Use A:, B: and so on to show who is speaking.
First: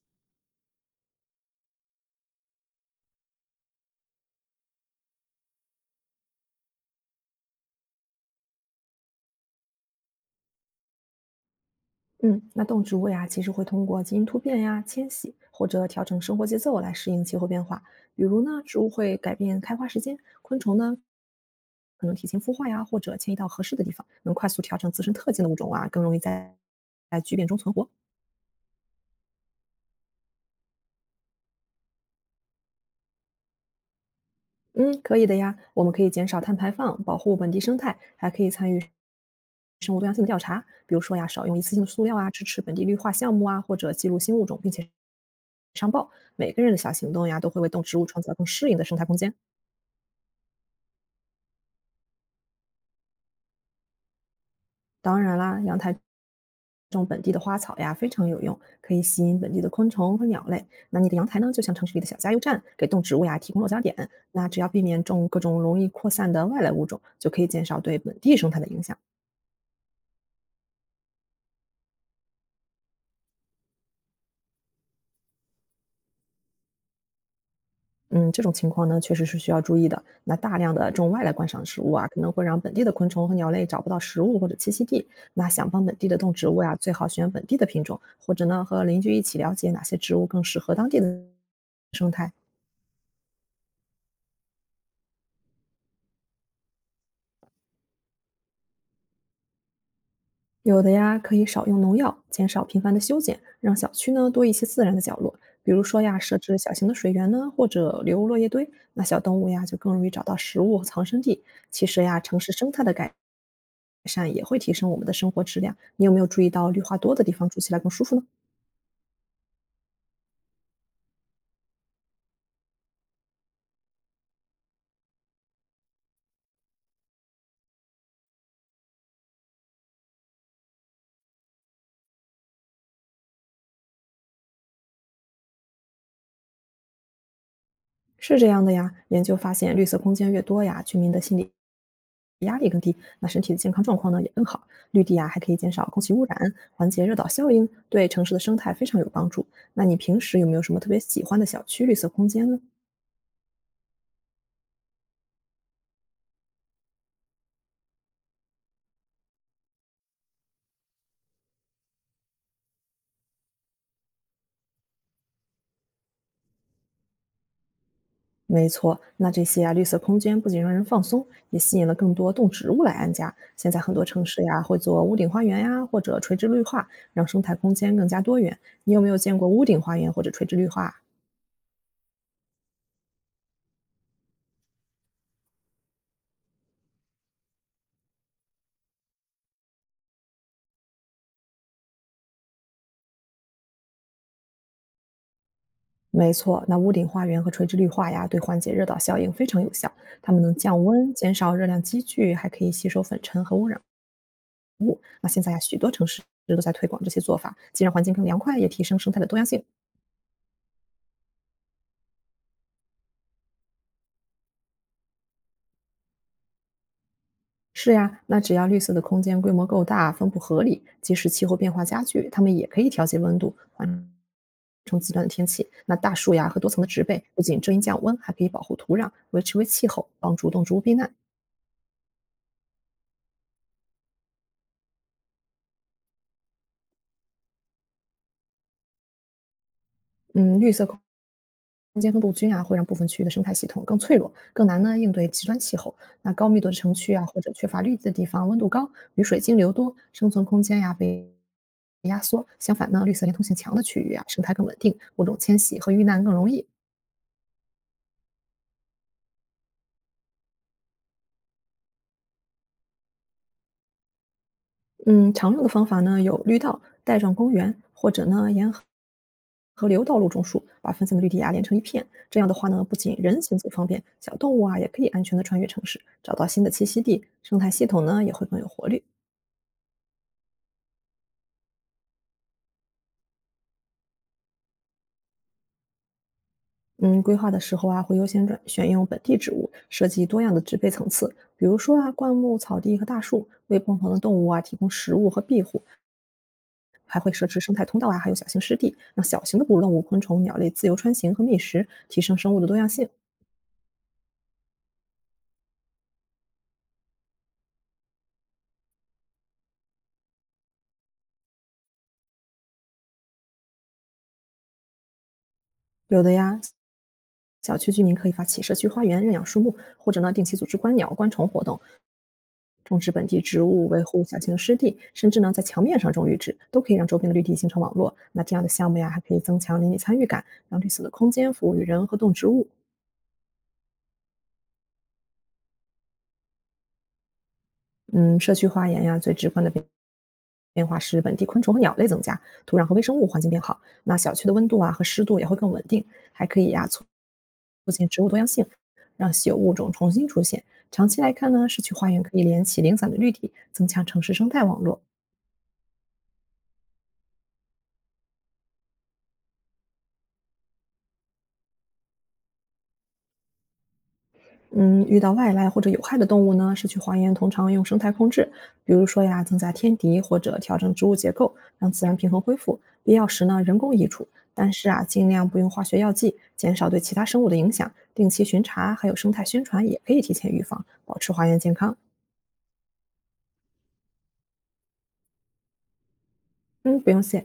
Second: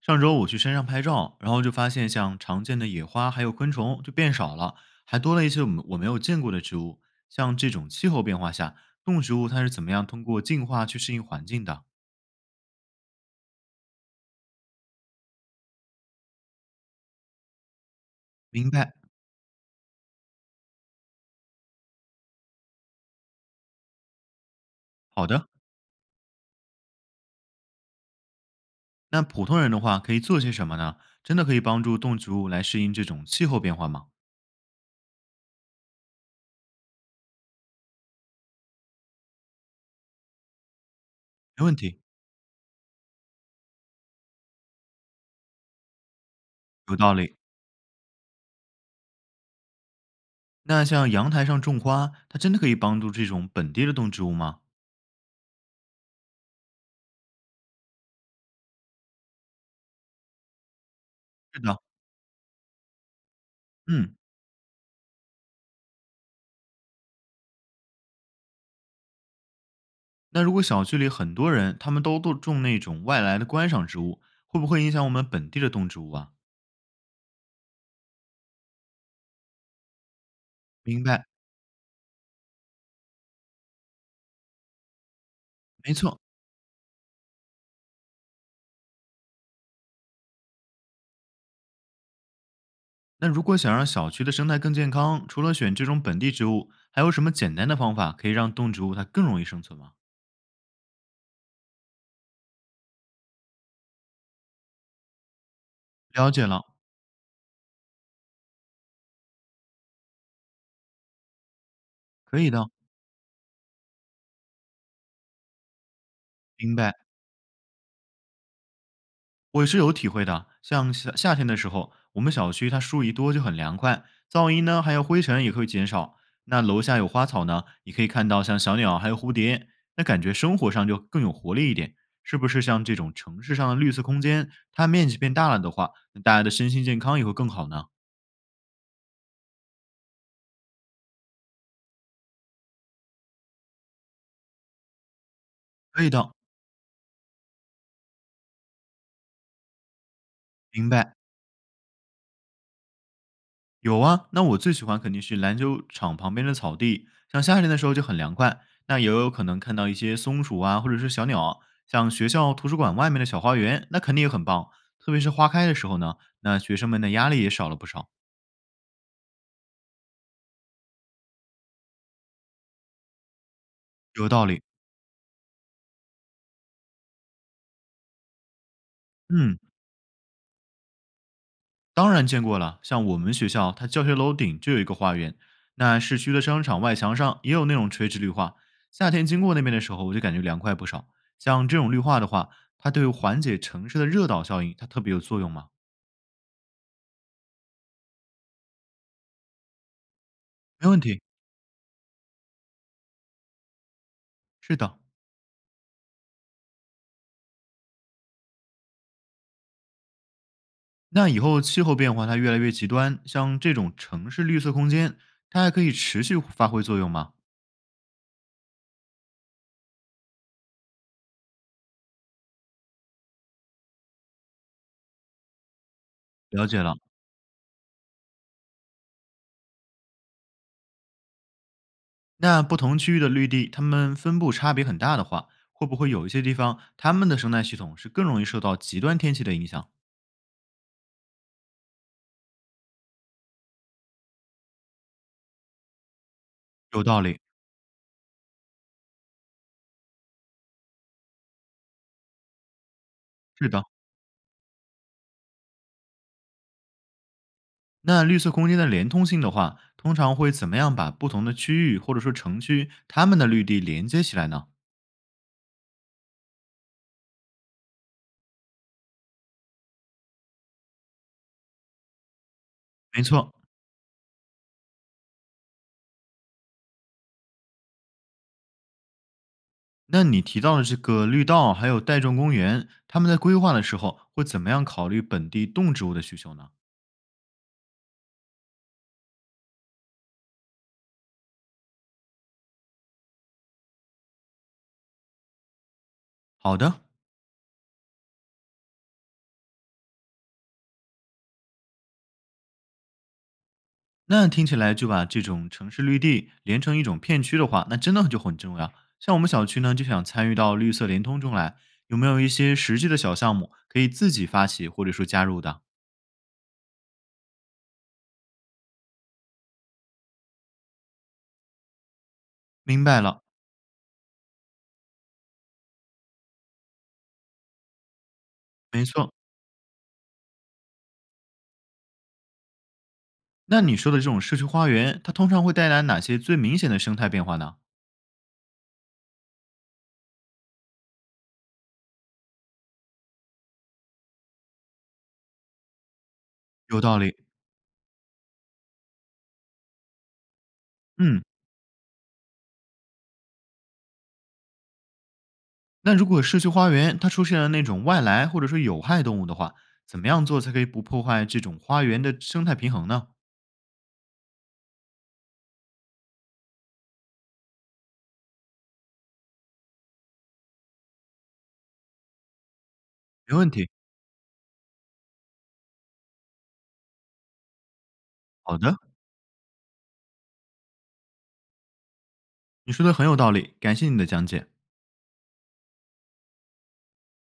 A: 上周我去山上拍照，然后就发现像常见的野花还有昆虫就变少了，还多了一些我没有见过的植物。像这种气候变化下，动植物它是怎么样通过进化去适应环境的？
B: 嗯，那动植物呀，其实会通过基因突变呀、迁徙或者调整生活节奏来适应气候变化。比如呢，
A: 明
B: 植物
A: 白。
B: 会改变开花时间，昆虫呢可能提前孵化呀，或者迁移到合适的地方，能快速调整自身
A: 好
B: 特性的
A: 的，
B: 物种啊，更容易在巨变中存活。
A: 那普通人的话可以做些什么呢？真的可以帮助动植物来适应这种气候变化吗？
B: 嗯，可以的呀，我们可以减少碳排放，保护本地生态，还可以参与生物多样性的调查，比如说呀，少用一
A: 没
B: 次
A: 问
B: 性的
A: 题，
B: 塑料啊，支持本地绿化项目啊，或者记录新物种，并且上报。每个人的小
A: 有道
B: 行动
A: 理。
B: 呀，都会为动植物创造更适应的生态空间。
A: 那像阳台上种花，它真的可以帮助这种本地的动植物吗？
B: 当然啦，阳台种本地的花草呀，非常有用，可以吸引本地的昆虫和鸟类。那你的阳台呢，
A: 是
B: 就像
A: 的，
B: 城市里的小加油站，给动植物呀提供落脚点。
A: 嗯，
B: 那只要避免种各种容易扩散的外来物种，就可以减少对本地生态的影响。
A: 那如果小区里很多人，他们都种那种外来的观赏植物，会不会影响我们本地的动植物啊？
B: 嗯，这种情况呢，确实是需要注意的。那大量的
A: 明
B: 种外
A: 白，
B: 来观赏植物啊，可能会让本地的昆虫和鸟类找不到食物或者栖息地。那想帮
A: 没
B: 本地的
A: 错。
B: 动植物呀，最好选本地的品种，或者呢和邻居一起了解哪些植物更适合当地的生态。
A: 那如果想让小区的生态更健康，除了选这种本地植物，还有什么简单的方法可以让动植物它更容易生存吗？
B: 有的呀，可以少用农药，减少频繁的修剪，让小区呢多一些自然的角落。比如说呀，
A: 了
B: 设
A: 解
B: 置
A: 了，
B: 小型的水源呢，或者留落叶堆，那小动物呀就更容易找到食物和藏身地。其实呀，
A: 可
B: 城市
A: 以的，
B: 生态的改善也会提升我们的生活质量。你有没有注意到
A: 明
B: 绿
A: 白。
B: 化多的地方住起来更舒服呢？
A: 我是有体会的，像夏天的时候，我们小区它树一多就很凉快，噪音呢还有灰尘也会减少。那楼下有花草呢，你可以看到像小鸟还有蝴蝶，那感觉生活上就更有活力一点。是不是像这种城市上的绿色空间，它面积变大了的话，那大家的身心健康也会更好呢？
B: 是这样的呀，研究发现，绿色空间越多呀，居民的心理压力更低，那身体的健康状况呢也更好。绿地呀还可以减少空
A: 可以
B: 气污
A: 的，
B: 染，缓解热岛效应，对城市的生态非常有帮助。那你平时有没有什么特
A: 明
B: 别
A: 白。
B: 喜欢的小区绿色空间呢？
A: 有啊，那我最喜欢肯定是篮球场旁边的草地，像夏天的时候就很凉快。那也有可能看到一些松鼠啊，或者是小鸟，像学校图书馆外面的小花园，那肯定也很棒。特别是花开的时候呢，那学生们的压力也少了不少。
B: 没错，那这些啊绿色空间不仅让人放松，也吸引了更多动植物来安家。现在很多城
A: 有
B: 市
A: 道
B: 呀
A: 理，
B: 会做屋顶花园呀，或者垂直绿化，让生态空间更加多元。你有没有见过
A: 嗯，
B: 屋顶花园或者垂直绿化啊？
A: 当然见过了。像我们学校，它教学楼顶就有一个花园，那市区的商场外墙上也有那种垂直绿化。夏天经过那边的时候，我就感觉凉快不少。像这种绿化的话，它对缓解城市的热岛效应，它特别有作用吗？
B: 没错，那屋顶花园和垂直绿化呀，对缓解热岛效应非常有效。它们能降
A: 没问
B: 温、
A: 题，
B: 减少热量积聚，还可以吸收粉尘和污染
A: 是的。
B: 物。那现在呀，许多城市都在推广这些做法，既让环境更凉快，也提升生态的多样性。
A: 那以后气候变化它越来越极端，像这种城市绿色空间，它还可以持续发挥作用吗？
B: 是呀，那只要绿色的空间规模够大、分布合理，即使气候变化加剧，它们也可以调节温度，缓冲极端的天气。那大树呀和
A: 了
B: 多
A: 解
B: 层的
A: 了。
B: 植被不仅遮阴降温，还可以保护土壤，维持微气候，帮助动植物避难。
A: 那不同区域的绿地，它们分布差别很大的话，会不会有一些地方它们的生态系统是更容易受到极端天气的影响？
B: 嗯，绿色。空间分布均啊，会让部分区域的生态系统更脆弱，更难呢应对极端气候。那高密度的城
A: 有
B: 区
A: 道
B: 啊，
A: 理，
B: 或者缺乏绿地的地方，温度高，雨水径流多，生存空间呀、被压缩。相反呢，绿色连通性
A: 是
B: 强的
A: 的。
B: 区域啊，生态更稳定，物种迁徙和遇难更容易。
A: 那绿色空间的连通性的话，通常会怎么样把不同的区域或者说城区它们的绿地连接起来呢？
B: 嗯，常用的方法呢有绿道、带状公园，或者呢沿河流道路种树，把分散的绿地啊连成一片。这样的话呢，不仅
A: 没
B: 人
A: 错，
B: 行走方便，小动物啊也可以安全的穿越城市，找到新的栖息地，生态系统呢也会更有活力。
A: 那你提到的这个绿道还有带状公园，他们在规划的时候会怎么样考虑本地动植物的需求呢？
B: 嗯，规划的时候啊，会优先转选用本地植物，设计多样的植被层次，比如说啊，灌木、草地和大树，为不同的动物啊提供食物和庇护，
A: 好的，
B: 还会设置生态通道啊，还有小型湿地，让小型的哺乳动物、昆虫、鸟类自由穿行和觅食，提升生物的多样性。
A: 那听起来就把这种城市绿地连成一种片区的话，那真的就很重要。像我们小区呢，就想参与到绿色联通中来，有没有一些实际的小项目可以自己发起或者说加入的？
B: 有的呀，小区居民可以发起社区花园认养树木，或者呢定期组织观鸟、观虫活动，种
A: 明
B: 植
A: 白
B: 本地
A: 了，
B: 植物，维护小型湿地，甚至呢在墙面上种绿植，都可以让周边的绿地形成网络。那这样的项目
A: 没
B: 呀，还可
A: 错。
B: 以增强邻里参与感，让绿色的空间服务于人和动植物。
A: 那你说的这种社区花园，它通常会带来哪些最明显的生态变化呢？
B: 嗯，社区花园呀，最直观的变化是本地昆虫和鸟类增加，土壤和微生物环境变好。那小区的温度啊和湿度也会更稳定，还可以呀
A: 有
B: 促
A: 道理，
B: 促进植物多样性，让稀有物种重新出现。长期来
A: 嗯。
B: 看呢，社区花园可以连起零散的绿地，增强城市生态网络。
A: 那如果社区花园它出现了那种外来或者说有害动物的话，怎么样做才可以不破坏这种花园的生态平衡呢？
B: 嗯，遇到外来或者有害的动物呢，是去还原通常用生态控制，比如说呀，增加天敌或者调整植物结构，让自然平衡恢复。必要时
A: 没
B: 呢，
A: 问
B: 人
A: 题，
B: 工移除，但是啊，尽量不用化学药剂，减少对其他生物的影响。定期巡
A: 好
B: 查
A: 的，
B: 还有生态宣传也可以提前预防，保持花园健康。
A: 你说的很有道理，感谢你的讲解。
B: 嗯，不用谢。